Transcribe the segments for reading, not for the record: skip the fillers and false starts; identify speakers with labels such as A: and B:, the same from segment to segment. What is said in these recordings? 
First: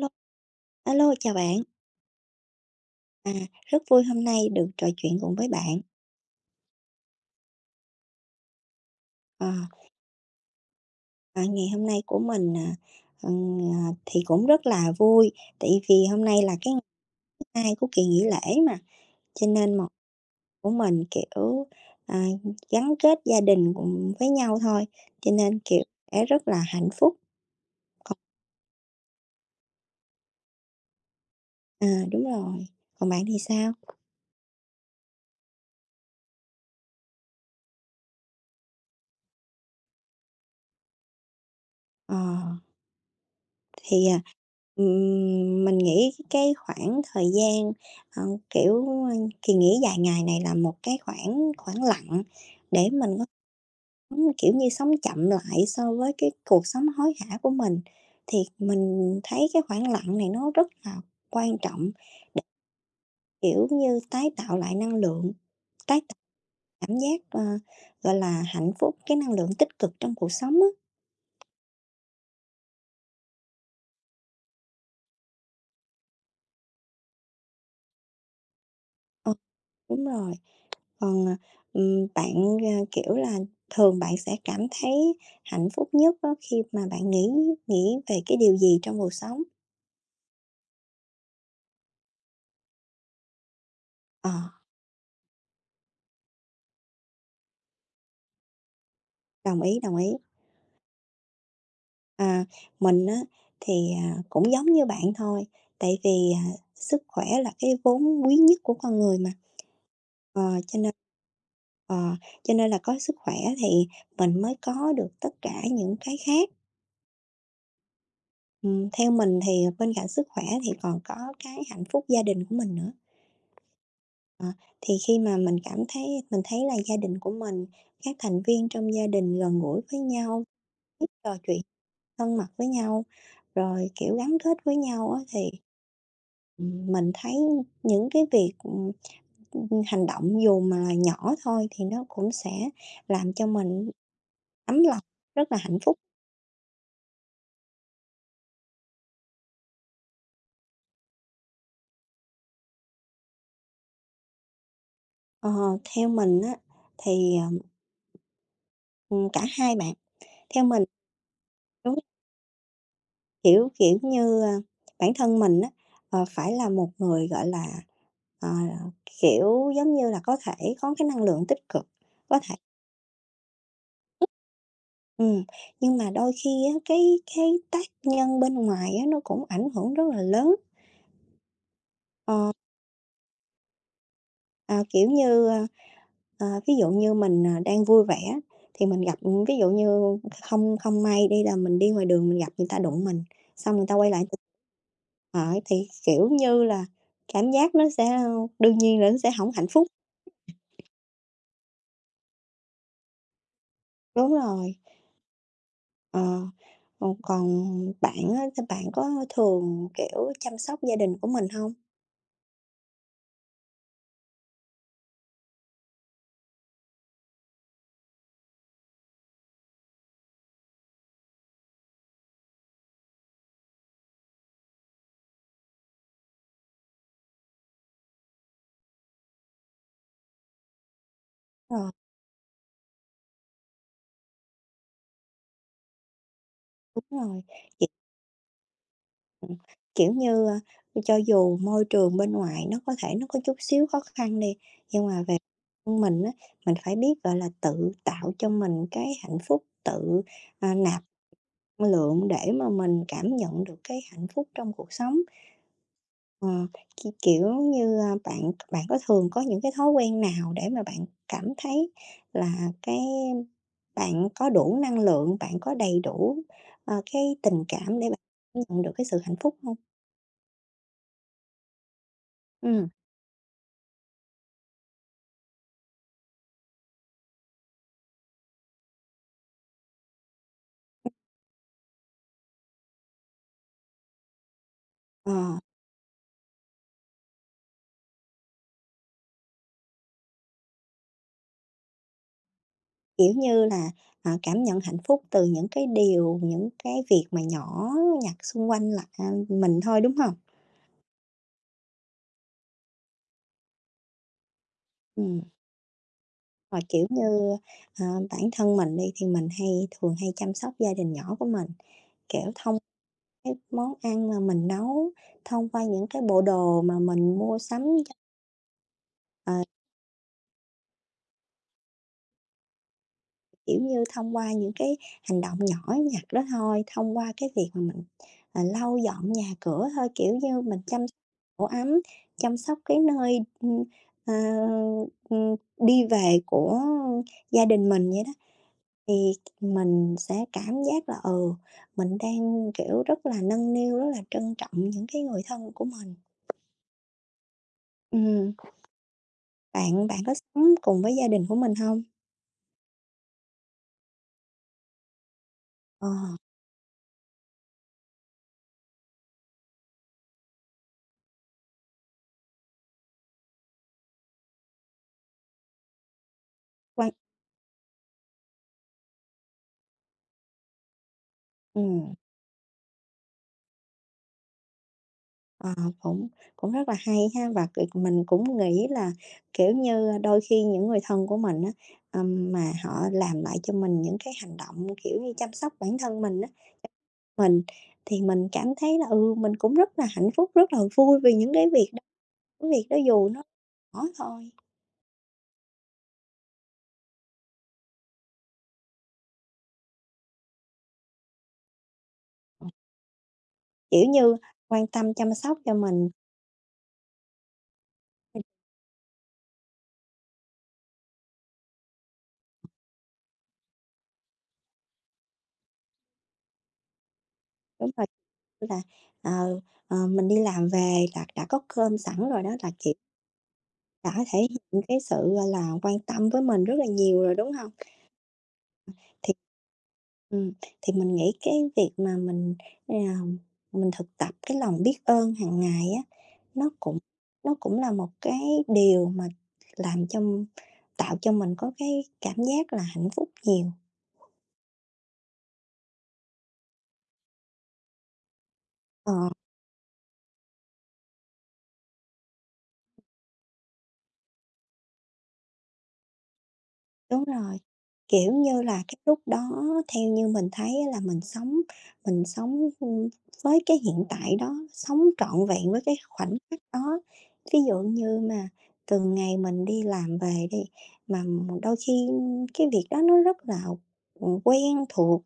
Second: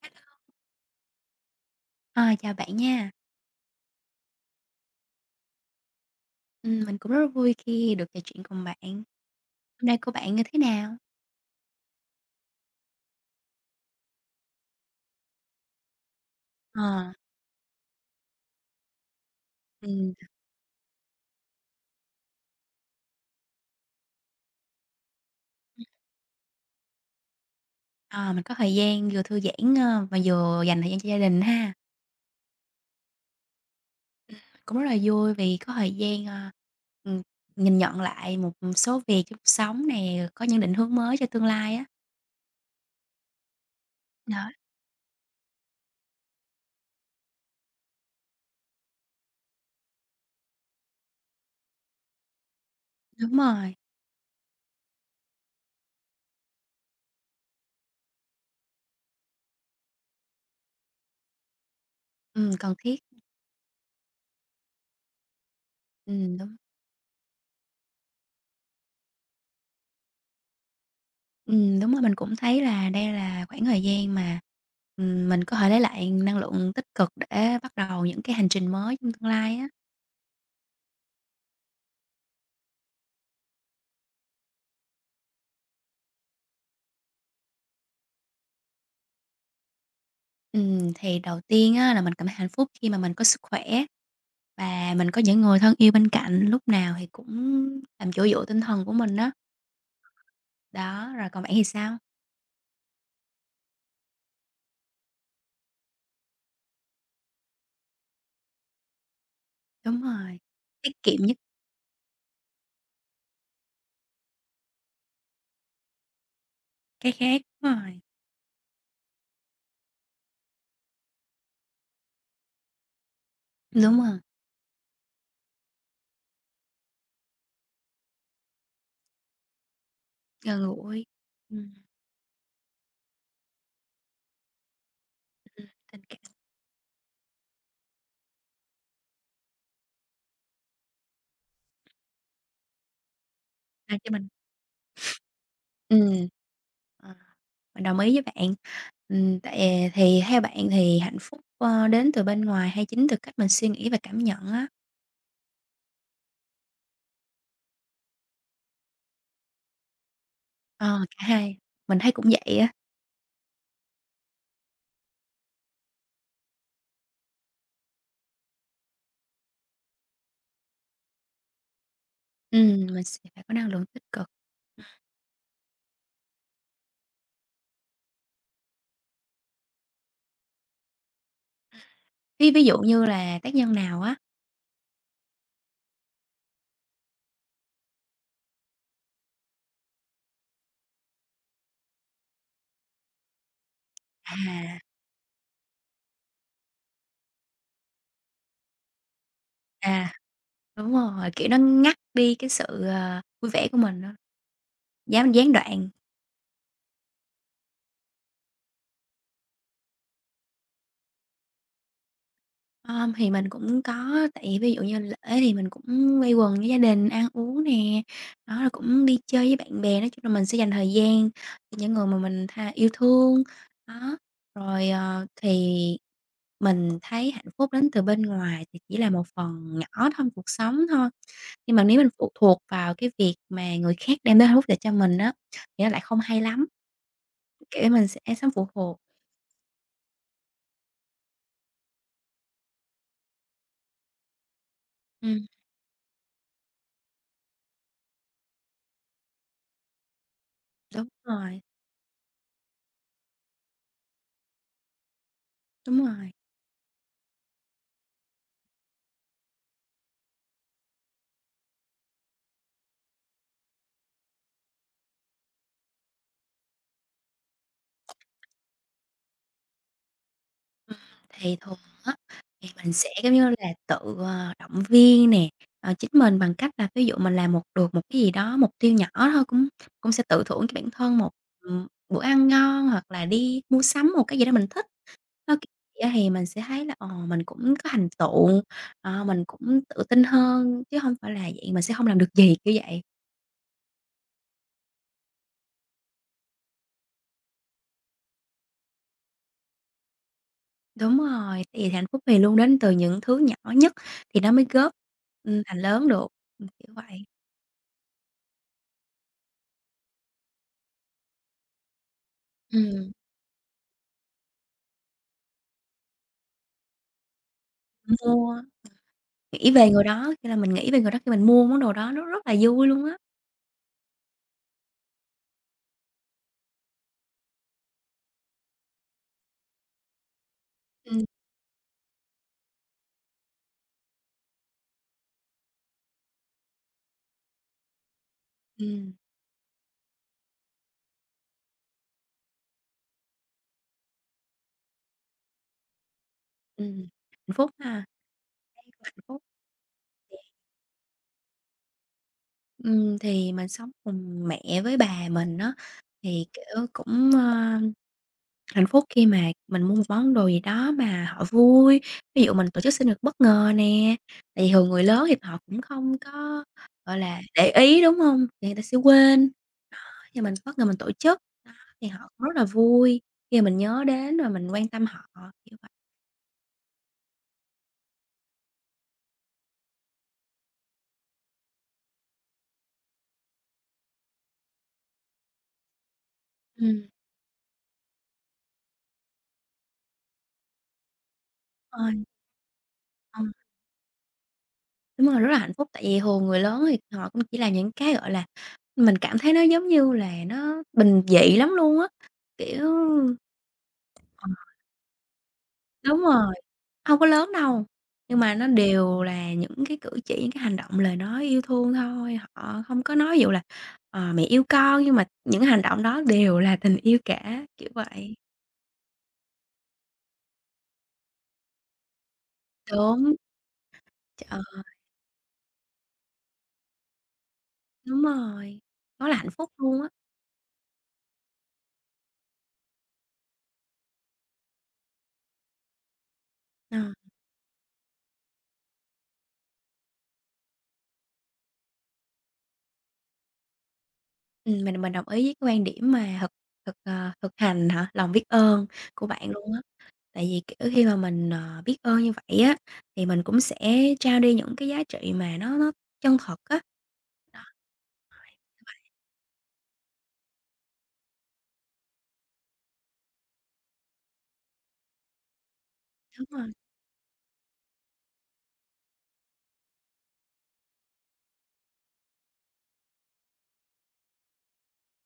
A: Lô, alo, chào bạn.
B: À, chào bạn nha.
A: À, rất vui hôm nay được trò chuyện cùng với bạn.
B: Mình cũng rất là vui khi được trò chuyện cùng bạn.
A: Ờ,
B: Hôm nay của bạn như thế nào?
A: ngày hôm nay của mình, thì cũng rất là vui, tại vì hôm nay là cái ngày
B: Ờ,
A: thứ hai của kỳ nghỉ lễ mà, cho nên một
B: ừm,
A: của mình, kiểu, à, gắn kết gia đình cùng với nhau thôi, cho nên, kiểu, sẽ rất là hạnh phúc. Còn
B: ờ, mình có thời gian vừa thư giãn, mà vừa dành thời gian cho gia đình ha.
A: đúng rồi, còn bạn thì sao?
B: Cũng rất là vui vì có thời gian, ừm, nhìn nhận lại một số việc trong cuộc sống nè, có những định hướng mới cho tương lai á.
A: Ờ. Thì, à,
B: Đó.
A: mình nghĩ cái khoảng thời gian, ờ, kiểu, kỳ nghỉ dài ngày này là một cái khoảng khoảng lặng để mình có,
B: Đúng rồi,
A: kiểu như, sống chậm lại so với cái cuộc sống hối hả của mình. Thì mình thấy cái khoảng lặng này nó rất là quan trọng,
B: cần thiết.
A: kiểu như, tái tạo lại năng lượng, tái tạo
B: Đúng,
A: cảm giác, gọi là, hạnh phúc, cái năng lượng tích cực trong cuộc sống á.
B: đúng rồi, mình cũng thấy là đây là khoảng thời gian mà, mình có thể lấy lại năng lượng tích cực để bắt đầu những cái hành trình mới trong tương
A: Ờ.
B: lai á.
A: Đúng rồi. Còn, à, Bạn, kiểu là, thường bạn sẽ cảm thấy hạnh phúc nhất á khi mà bạn nghĩ nghĩ về cái điều gì trong cuộc sống?
B: Thì đầu tiên á là mình cảm thấy hạnh phúc khi mà mình có sức khỏe
A: Ờ,
B: và mình có những người thân yêu bên cạnh lúc nào thì cũng làm chỗ dựa tinh thần của mình đó
A: đồng ý, đồng ý.
B: Đó, rồi còn bạn thì sao?
A: À, mình á thì, cũng giống như bạn thôi, tại vì, sức khỏe là cái vốn quý nhất của con người mà.
B: Đúng rồi,
A: Ờ, cho
B: tiết
A: nên
B: kiệm nhất
A: ờ, cho nên là có sức khỏe thì mình mới có được tất cả những cái khác.
B: cái khác,
A: Theo mình thì bên cạnh sức khỏe thì còn có cái hạnh phúc gia đình của mình nữa.
B: đúng rồi,
A: Ờ, thì khi mà mình cảm thấy mình thấy là gia đình của mình, các thành viên trong gia đình gần gũi với nhau,
B: gần gũi.
A: biết trò chuyện
B: Ừm,
A: thân mật với nhau, rồi, kiểu, gắn kết với nhau á, thì,
B: ừm, tình cảm
A: mình thấy những cái việc, hành động dù mà là nhỏ thôi thì nó cũng sẽ làm cho mình
B: sao cho mình
A: ấm lòng, rất là hạnh phúc.
B: Ừm, ờ, mình đồng ý với bạn. Ừm, tại thì theo bạn thì hạnh phúc, đến từ bên ngoài hay chính từ cách mình suy nghĩ và cảm nhận á?
A: Ờ, Theo mình á thì, cả hai bạn, theo mình
B: Ờ, cả hai,
A: đúng.
B: mình thấy cũng vậy á.
A: Kiểu, kiểu như, a, bản thân mình á, phải là một người, gọi là, ờ, kiểu, giống như là, có thể có cái năng lượng tích cực, có thể
B: Mình sẽ phải có năng lượng tích cực.
A: ừm, nhưng mà đôi khi á, cái tác nhân bên ngoài á, nó cũng ảnh hưởng rất là lớn.
B: Ví
A: Ờ.
B: ví dụ như là tác nhân nào á
A: Ờ, Kiểu như, ví dụ như mình, đang vui vẻ thì mình gặp ừ, ví dụ như không không may đi là mình đi ngoài đường mình gặp người ta đụng mình, xong người ta quay lại t
B: à,
A: thì, kiểu như là, cảm giác nó sẽ đương nhiên là nó sẽ không hạnh phúc.
B: à, đúng rồi, kiểu, nó ngắt đi cái sự, vui vẻ của mình á,
A: Đúng rồi.
B: gián gián đoạn.
A: Ờ, Còn bạn á, thì bạn có thường, kiểu, chăm sóc gia đình của mình không?
B: Thì mình cũng có tại vì ví dụ như lễ thì mình cũng quây quần với gia đình ăn uống nè, đó, rồi cũng đi chơi với bạn bè, nói chung là mình sẽ dành thời gian cho những người mà mình tha yêu thương. Đó, rồi, thì mình thấy hạnh phúc đến từ bên ngoài thì chỉ là một phần nhỏ trong cuộc sống thôi. Nhưng mà
A: Ờ,
B: nếu mình phụ thuộc vào cái việc mà người khác đem đến hạnh phúc để cho mình á, thì nó lại không hay lắm,
A: đúng rồi.
B: kiểu, mình sẽ sống phụ thuộc.
A: Ừm, kiểu như, a, cho dù môi trường bên ngoài nó có thể nó có chút xíu khó khăn đi, nhưng mà về
B: Ừm,
A: thân mình á, mình phải biết, gọi là, tự tạo cho mình cái hạnh phúc, tự, nạp
B: đúng. Rồi,
A: năng lượng để mà mình cảm nhận được cái hạnh phúc trong cuộc sống.
B: đúng rồi.
A: Ờ, k kiểu như, a, bạn bạn có thường có những cái thói quen nào để mà bạn cảm thấy là cái bạn có đủ năng lượng, bạn có đầy đủ, cái tình cảm để bạn nhận được cái sự hạnh phúc không?
B: Ừm, thì thường á, thì
A: Ừm.
B: mình sẽ, giống như là, tự, động viên nè, chính mình bằng cách là ví dụ mình làm một được một cái gì đó, mục tiêu nhỏ thôi cũng cũng sẽ tự thưởng cho bản thân một, bữa ăn ngon hoặc là đi mua sắm một cái gì đó mình thích.
A: Ờ,
B: Nó kiểu vậy á, thì mình sẽ thấy là, mình cũng có thành tựu, mình cũng tự tin hơn chứ không phải là vậy mình sẽ không làm được gì, kiểu vậy.
A: kiểu như là, cảm nhận hạnh phúc từ những cái điều, những cái việc mà nhỏ nhặt xung quanh là à, mình thôi, đúng không?
B: Đúng rồi, tại vì hạnh phúc thì luôn đến từ những thứ nhỏ nhất thì nó mới góp,
A: Ừm,
B: thành lớn được,
A: rồi,
B: kiểu
A: kiểu
B: vậy.
A: như, ờ, bản thân mình đi thì mình hay thường hay chăm sóc gia đình nhỏ của mình, kiểu, thông
B: Ừm.
A: cái món ăn mà mình nấu, thông qua những cái bộ đồ mà mình mua sắm ch
B: Mua,
A: ờ.
B: Nghĩ về người đó, khi là mình nghĩ về người đó khi mình mua món đồ đó nó rất là vui luôn á.
A: Kiểu như, thông qua những cái hành động nhỏ nhặt đó thôi, thông qua cái việc mà mình, lau dọn nhà cửa thôi, kiểu như, mình chăm sóc
B: Ừm,
A: tổ ấm, chăm sóc cái nơi, ờ, đi về của gia đình mình vậy đó,
B: ừm,
A: thì mình sẽ cảm giác là, ừ, mình đang, kiểu, rất là nâng niu, rất là trân trọng những cái người thân của mình.
B: Hạnh phúc ha,
A: Ừm,
B: thấy cũng hạnh phúc.
A: bạn bạn có sống cùng với gia đình của mình không?
B: Thì mình sống cùng mẹ với bà mình á,
A: Ờ,
B: thì, kiểu, cũng, hạnh phúc khi mà mình mua một món đồ gì đó mà họ vui. Ví dụ mình tổ chức sinh nhật bất ngờ nè, tại vì thường người lớn thì họ cũng không có,
A: quan
B: gọi là, để ý, đúng hông? Thì người ta sẽ quên. Thì mình bất ngờ mình tổ chức, đó, thì
A: ừm.
B: họ cũng rất là vui khi mà mình nhớ đến và mình quan tâm họ,
A: Ờ,
B: kiểu vậy.
A: cũng cũng rất là hay ha, và, kiểu, mình cũng nghĩ là, kiểu như, đôi khi những người thân của mình á, mà họ làm lại cho mình những cái hành động, kiểu như, chăm sóc bản thân mình á,
B: Ừm.
A: mình thì mình cảm thấy là, ừ, mình cũng rất là hạnh phúc, rất là vui vì những
B: Ôi,
A: cái việc đó dù nó
B: ừm,
A: nhỏ thôi,
B: đúng rồi, rất là hạnh phúc, tại vì thường người lớn thì họ cũng chỉ làm những cái, gọi là, mình cảm thấy nó giống như là nó bình dị lắm luôn á, kiểu
A: kiểu như,
B: Ờ,
A: quan tâm chăm sóc cho mình.
B: đúng rồi, hông có lớn đâu, nhưng mà nó đều là những cái cử chỉ, những cái hành động, lời nói yêu thương thôi, họ không có nói ví dụ là "Ờ, mẹ yêu con", nhưng mà những hành động đó đều là tình yêu cả, kiểu
A: Đúng rồi,
B: vậy.
A: như là, ờ, mình đi làm về là đã có cơm sẵn rồi đó, là, kiểu,
B: Đúng,
A: đã thể
B: ờ,
A: hiện cái sự, là, quan tâm với mình rất là nhiều rồi, đúng không?
B: đúng rồi, nó
A: Thì
B: là hạnh phúc luôn á.
A: thì mình nghĩ cái việc mà mình, à, mình thực tập cái lòng biết ơn hàng ngày á, nó cũng
B: Ờ,
A: nó cũng là một cái điều mà làm cho tạo cho mình có cái cảm giác là hạnh phúc nhiều.
B: mình đồng ý với cái quan điểm mà thực thực, ờ, thực hành hả, lòng biết ơn của
A: Ờ.
B: bạn luôn á. Tại vì, kiểu, khi mà mình, biết ơn như vậy á, thì mình cũng sẽ trao đi những cái giá trị mà nó chân thật á.
A: Đúng rồi,
B: Đó.
A: kiểu như là, cái lúc đó theo như mình thấy á là mình sống, với cái hiện tại đó, sống trọn vẹn với cái khoảnh
B: Đúng
A: khắc
B: rồi,
A: đó. Ví dụ như mà từng ngày mình đi làm về đi, mà đôi khi cái việc đó nó rất là, quen thuộc,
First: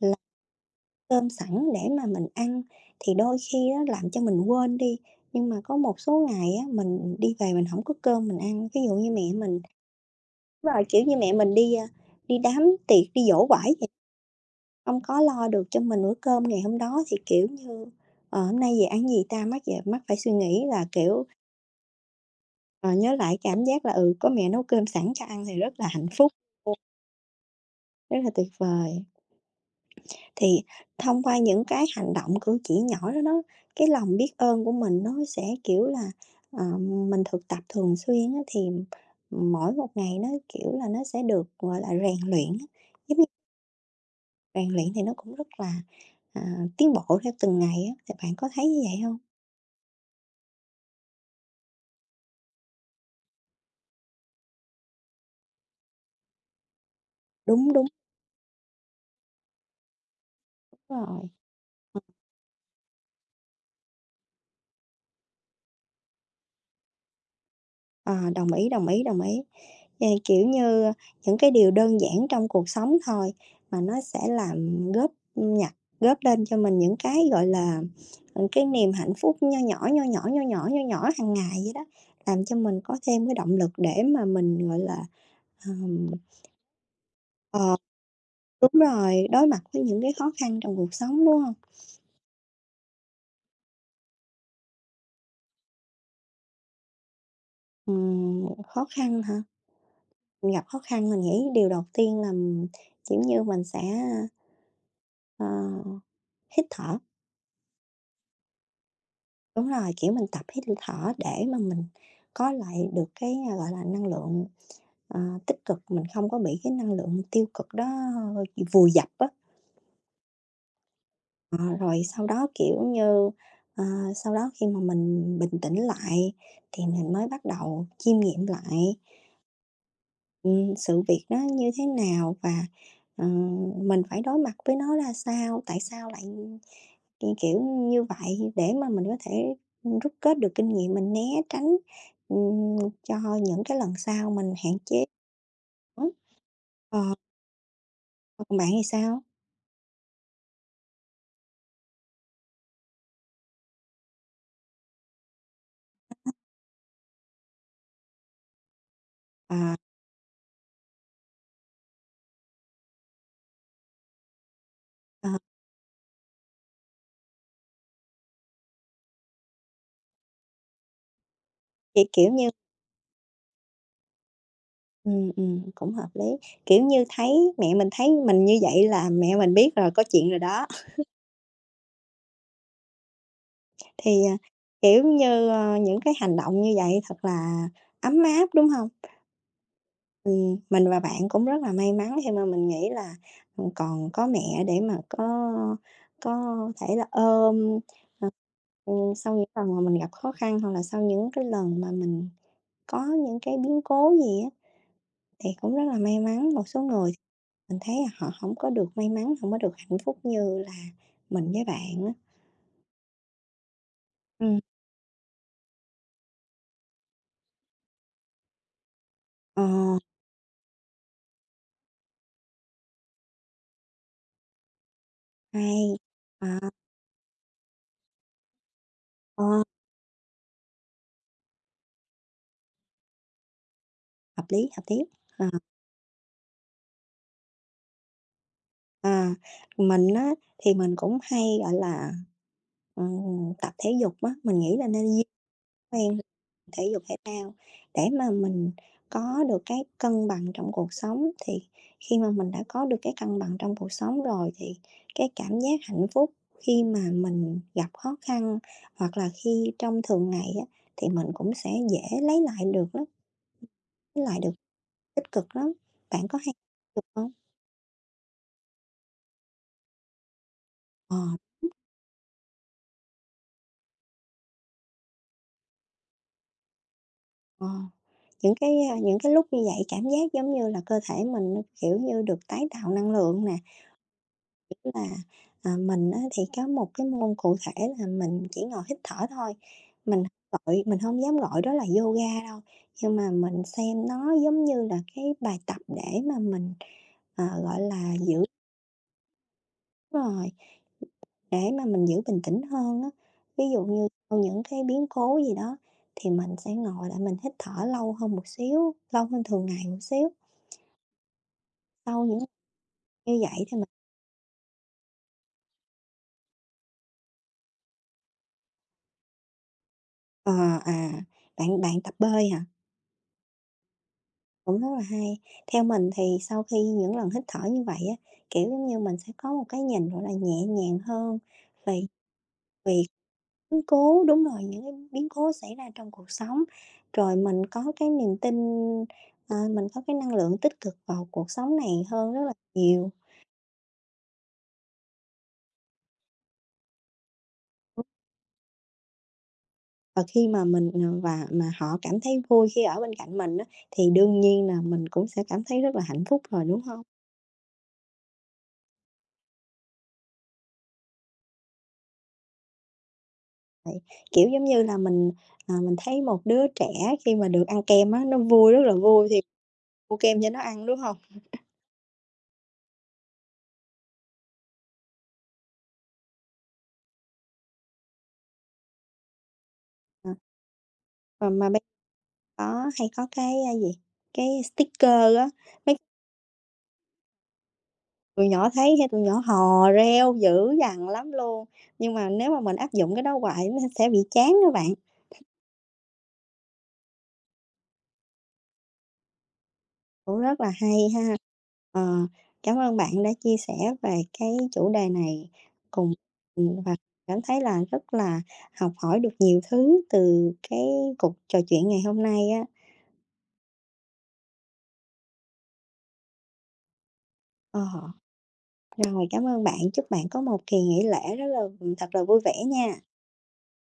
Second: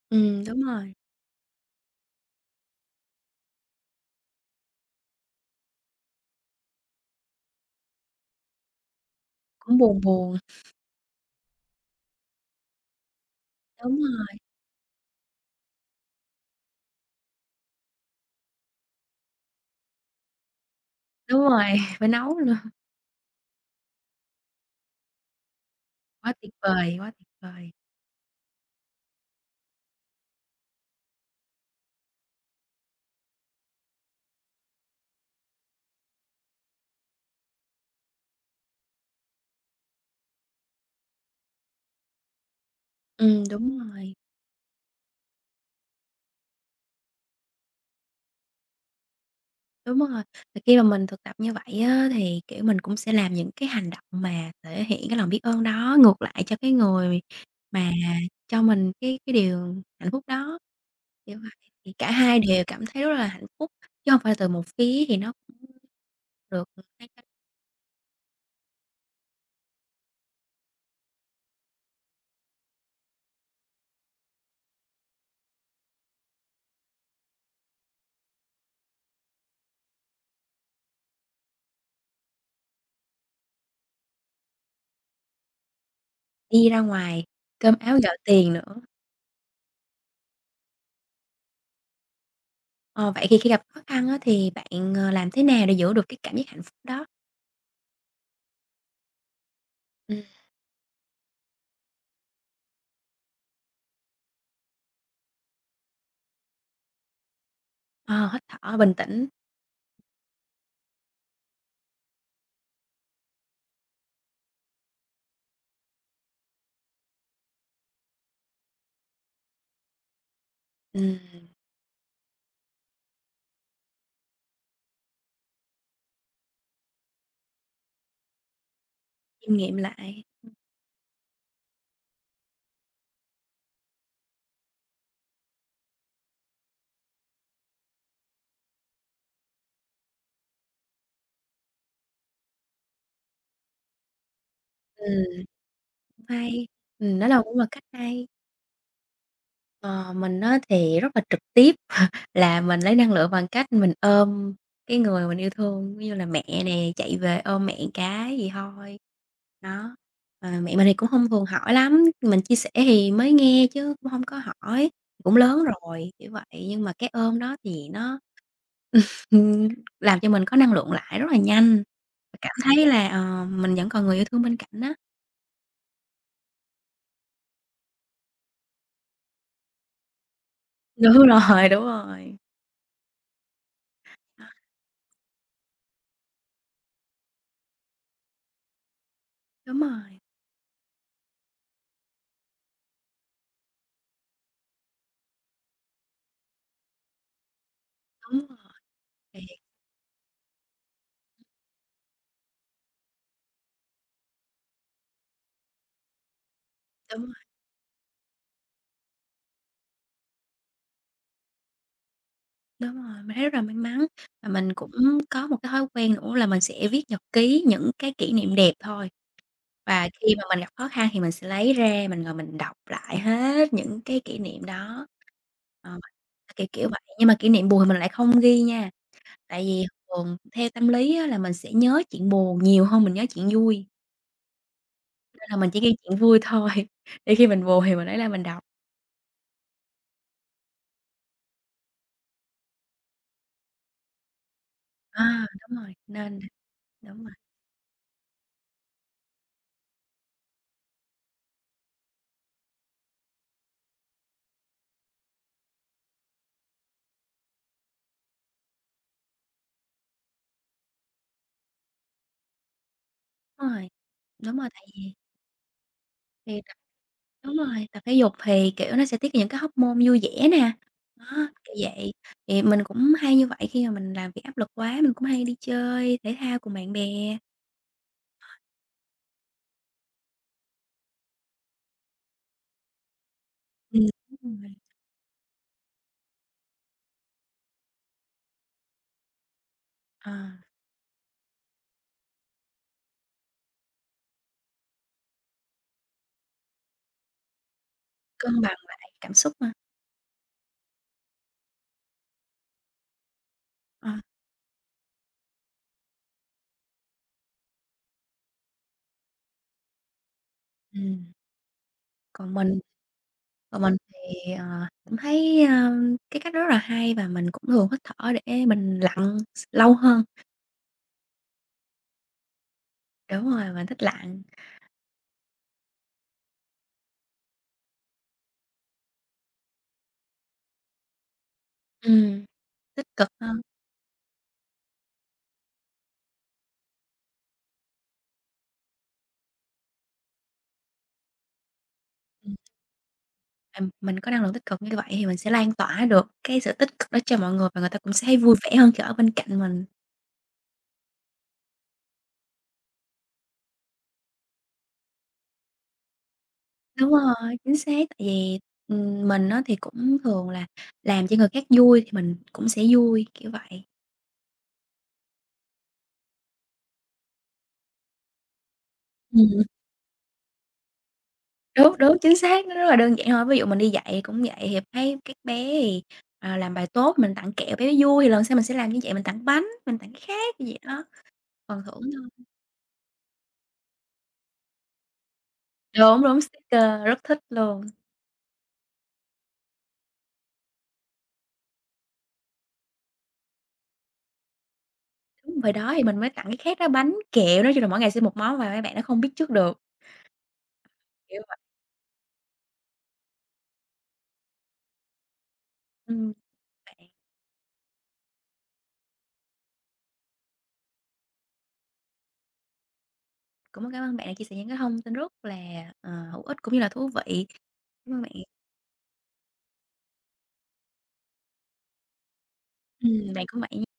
A: là
B: đúng rồi,
A: cơm sẵn để mà mình ăn, thì đôi khi á làm cho mình quên đi. Nhưng mà có một số ngày á, mình đi về mình hổng có cơm mình ăn, ví dụ như mẹ mình.
B: cũng buồn buồn,
A: Đúng rồi, kiểu như, mẹ mình đi, a, đi đám tiệc, đi giỗ quải vậy,
B: đúng rồi,
A: hông có lo được cho mình bữa cơm ngày hôm đó thì, kiểu như, "Hôm nay về ăn gì ta?" Mắc về mắc phải suy nghĩ là, kiểu,
B: đúng rồi, phải nấu nữa,
A: ờ, nhớ lại cảm giác là, ừ, có mẹ nấu cơm sẵn cho ăn thì rất là hạnh phúc
B: quá tuyệt
A: luôn,
B: vời, quá tuyệt vời.
A: rất là tuyệt vời. Thì thông qua những cái hành động, cử chỉ nhỏ đó đó, cái lòng biết ơn của mình nó sẽ, kiểu là, ờ, mình thực tập thường xuyên á thì mỗi một ngày nó, kiểu là, nó sẽ được, gọi là, rèn luyện á. Giống
B: Đúng rồi.
A: Rèn luyện thì nó cũng rất là, à, tiến bộ theo từng ngày á, thì bạn có thấy như vậy không?
B: Đúng rồi, thì khi mà mình thực tập như vậy á, thì, kiểu, mình cũng sẽ làm những cái hành động mà thể hiện cái lòng biết ơn đó ngược lại cho cái người
A: Đúng, đúng
B: mà cho mình cái điều hạnh phúc đó,
A: rồi.
B: kiểu vậy. Thì cả hai đều cảm thấy rất là hạnh phúc, chứ hông phải từ một phía thì nó cũng được hai cái
A: Ờ, đồng ý, đồng ý, đồng ý. Ờ, kiểu như, những cái điều đơn giản trong cuộc sống thôi mà nó sẽ làm góp nhặt góp lên cho mình những cái, gọi là, những cái niềm hạnh phúc nho nhỏ, nho nhỏ, nho nhỏ, nho nhỏ hàng ngày vậy đó, làm cho mình có thêm cái động lực để mà mình, gọi là, ờm,
B: đi ra ngoài cơm
A: ờ
B: áo gạo tiền
A: đúng
B: nữa.
A: rồi, đối mặt với những cái khó khăn trong cuộc sống, đúng không?
B: Ờ, Vậy thì khi gặp khó khăn á, thì bạn, làm thế nào để giữ được cái cảm giác hạnh phúc đó?
A: Khó khăn hả?
B: Ừm.
A: Mình gặp khó khăn mình nghĩ điều đầu tiên là, m- kiểu như, mình sẽ, ờ, hít thở.
B: Ờ, hít thở bình tĩnh,
A: Đúng rồi, kiểu, mình tập hít thở để mà mình có lại được cái, gọi là, năng lượng, ờ, tích cực, mình không có bị cái năng lượng tiêu cực đó vùi dập á.
B: ừm,
A: Ờ, rồi sau đó, kiểu như, ờ, sau đó khi mà mình bình tĩnh lại thì mình mới bắt đầu chiêm nghiệm lại.
B: chiêm nghiệm lại.
A: Sự việc nó như thế nào và, ờ, mình phải đối mặt với nó ra sao? Tại sao lại, kiểu, kiểu như vậy? Để mà mình có thể, rút kết được kinh nghiệm, mình né tránh, ừm, cho những cái lần sau mình hạn chế.
B: Ừm.
A: Ừm.
B: Hay,
A: Ờ,
B: đó là cũng là cách hay.
A: còn bạn thì sao?
B: Ờ, mình á thì rất là trực tiếp, là mình lấy năng lượng bằng cách mình ôm cái người mình yêu thương, giống như là mẹ nè, chạy về ôm mẹ cái gì thôi.
A: À,
B: Đó, mà mẹ mình thì cũng không thường hỏi lắm, mình chia sẻ thì mới nghe chứ cũng không có hỏi,
A: ờ,
B: cũng lớn rồi, kiểu vậy. Nhưng mà cái ôm đó thì nó, ừm, làm cho mình có năng lượng lại rất là nhanh,
A: thì, kiểu như
B: cảm thấy là, mình vẫn còn người yêu thương bên cạnh á.
A: cũng hợp lý, kiểu như, thấy mẹ mình thấy mình như vậy là mẹ mình biết rồi, có chuyện rồi đó.
B: Đúng rồi, đúng rồi,
A: Thì, kiểu như, ơ, những cái hành động như vậy thật là ấm áp, đúng không?
B: đúng rồi,
A: Mình và bạn cũng rất là may mắn khi mà mình nghĩ là, ừ, còn có mẹ để mà có thể là ôm, ờ,
B: đúng rồi.
A: sau
B: Thì
A: những lần mà mình gặp khó khăn hoặc là sau những cái lần mà mình có những cái biến cố gì á, thì cũng rất là may mắn. Một số người thì
B: đúng rồi,
A: mình thấy là họ không có được may mắn, không có được hạnh phúc như là mình với bạn á.
B: đúng rồi, mình thấy rất là may mắn. Và
A: Ừm.
B: mình cũng có một cái thói quen nữa là mình sẽ viết nhật ký những cái kỷ niệm đẹp thôi.
A: Ờ,
B: Và khi mà mình gặp khó khăn thì mình sẽ lấy ra mình ngồi mình đọc lại hết những cái kỷ niệm đó.
A: hay.
B: Ờ,
A: À,
B: kiểu vậy, nhưng mà kỷ niệm buồn thì mình lại không ghi nha,
A: ờ.
B: tại vì thường theo tâm lý á là mình sẽ nhớ chuyện buồn nhiều hơn mình nhớ chuyện vui,
A: Hợp lý, hợp lý.
B: nên
A: Ờ,
B: là mình chỉ ghi chuyện vui thôi, để khi mình buồn thì mình lấy ra mình đọc.
A: à, mình á, thì mình cũng hay, gọi là, tập thể dục á, mình nghĩ là nên duy
B: À, đúng rồi,
A: quen
B: nên
A: thể dục thể
B: đúng rồi,
A: thao để mà mình có được cái cân bằng trong cuộc sống. Thì khi mà mình đã có được cái cân bằng trong cuộc sống rồi thì cái cảm giác hạnh phúc khi mà mình gặp khó khăn hoặc là khi trong thường ngày á, thì mình cũng sẽ dễ lấy lại được lắm,
B: đúng rồi.
A: lấy lại được
B: Đúng rồi.
A: tích cực lắm. Bạn có hay
B: Thì tập
A: hông?
B: Đúng rồi, tập thể dục thì, kiểu, nó sẽ tiết những cái hormone vui vẻ nè,
A: Ờ.
B: đó, kiểu vậy. Thì mình cũng hay như vậy khi mà mình làm việc áp lực quá mình cũng hay đi chơi thể thao cùng bạn bè.
A: Ờ, những cái, những cái lúc như vậy cảm giác giống như là cơ thể mình nó, kiểu như, được tái tạo năng lượng nè,
B: Ừm, đúng rồi.
A: kiểu là, mình á thì có một cái môn cụ thể là mình chỉ ngồi hít thở thôi, mình
B: Ờ,
A: không gọi mình không dám gọi đó là yoga đâu, nhưng mà mình xem nó giống như là cái bài tập để mà mình, gọi là, giữ
B: cân bằng lại cảm xúc mà.
A: rồi, để mà mình giữ bình tĩnh hơn á, ví dụ như
B: Ờ.
A: sau những cái biến cố gì đó thì mình sẽ ngồi lại mình hít thở lâu hơn một xíu, lâu hơn thường ngày một xíu.
B: Ừm.
A: Sau những
B: Còn mình
A: như vậy thì
B: còn
A: mình
B: mình thì, cũng thấy, cái cách đó rất là hay và mình cũng thường hít thở để mình lặn lâu hơn.
A: ờ, à, bạn bạn tập bơi hả?
B: Đúng rồi, mình thích lặn,
A: Cũng rất là hay. Theo mình thì sau khi những lần hít thở như vậy á, kiểu giống như mình sẽ có một cái nhìn gọi là nhẹ nhàng hơn về
B: ừm,
A: vì
B: tích cực hơn.
A: biến cố, đúng rồi, những cái biến cố xảy ra trong cuộc sống, rồi mình có cái niềm tin, mình có cái năng lượng tích cực vào cuộc sống này hơn rất là nhiều.
B: Mình có năng lượng tích cực như vậy thì mình sẽ lan tỏa được cái sự tích cực đó cho mọi người và người ta cũng sẽ thấy vui vẻ hơn khi ở bên cạnh mình.
A: Và khi mà mình, và mà họ cảm thấy vui khi ở bên cạnh mình á, thì đương nhiên là mình cũng sẽ cảm thấy rất là hạnh phúc rồi, đúng hông?
B: Đúng rồi, chính xác, tại vì, mình á thì cũng thường là làm cho người khác vui thì mình cũng sẽ vui, kiểu vậy.
A: Vậy, kiểu, giống như là mình, mình thấy một đứa trẻ khi mà được ăn kem á, nó vui, rất là vui thì
B: Ừm.
A: mua kem cho nó ăn, đúng hông?
B: Đúng, đúng, chính xác, nó rất là đơn giản thôi. Ví dụ mình đi dạy cũng vậy, thì thấy các bé thì, làm bài tốt mình tặng kẹo bé vui, thì lần sau mình sẽ làm như vậy, mình tặng bánh, mình tặng cái
A: Ờ.
B: khác, kiểu vậy đó,
A: Mà bây
B: phần thưởng thôi.
A: có hay có cái, a, gì, cái sticker á, mấy
B: Đúng, đúng, sticker rất thích luôn.
A: tụi nhỏ thấy hay tụi nhỏ hò reo dữ dằn lắm luôn, nhưng mà nếu mà mình áp dụng cái đó hoài nó sẽ bị chán đó bạn,
B: Đúng rồi đó, thì mình mới tặng cái khác đó, bánh, kẹo, nói chung là mỗi ngày sẽ một món và mấy bạn nó không biết trước được,
A: cũng rất là hay ha.
B: kiểu vậy.
A: Ờ, cảm ơn bạn đã chia sẻ về cái chủ đề này cùng
B: Ừm,
A: và
B: Bạn
A: cảm thấy là rất là học hỏi được nhiều thứ từ cái cuộc trò chuyện ngày hôm nay á.
B: cũng cảm ơn bạn đã chia sẻ những cái thông tin rất là, hữu ích cũng như là thú vị.
A: Ờ,
B: Cảm ơn bạn.
A: rồi cảm ơn bạn, chúc bạn có một kỳ nghỉ lễ rất là thật là vui vẻ nha.
B: Bạn cũng vậy nha.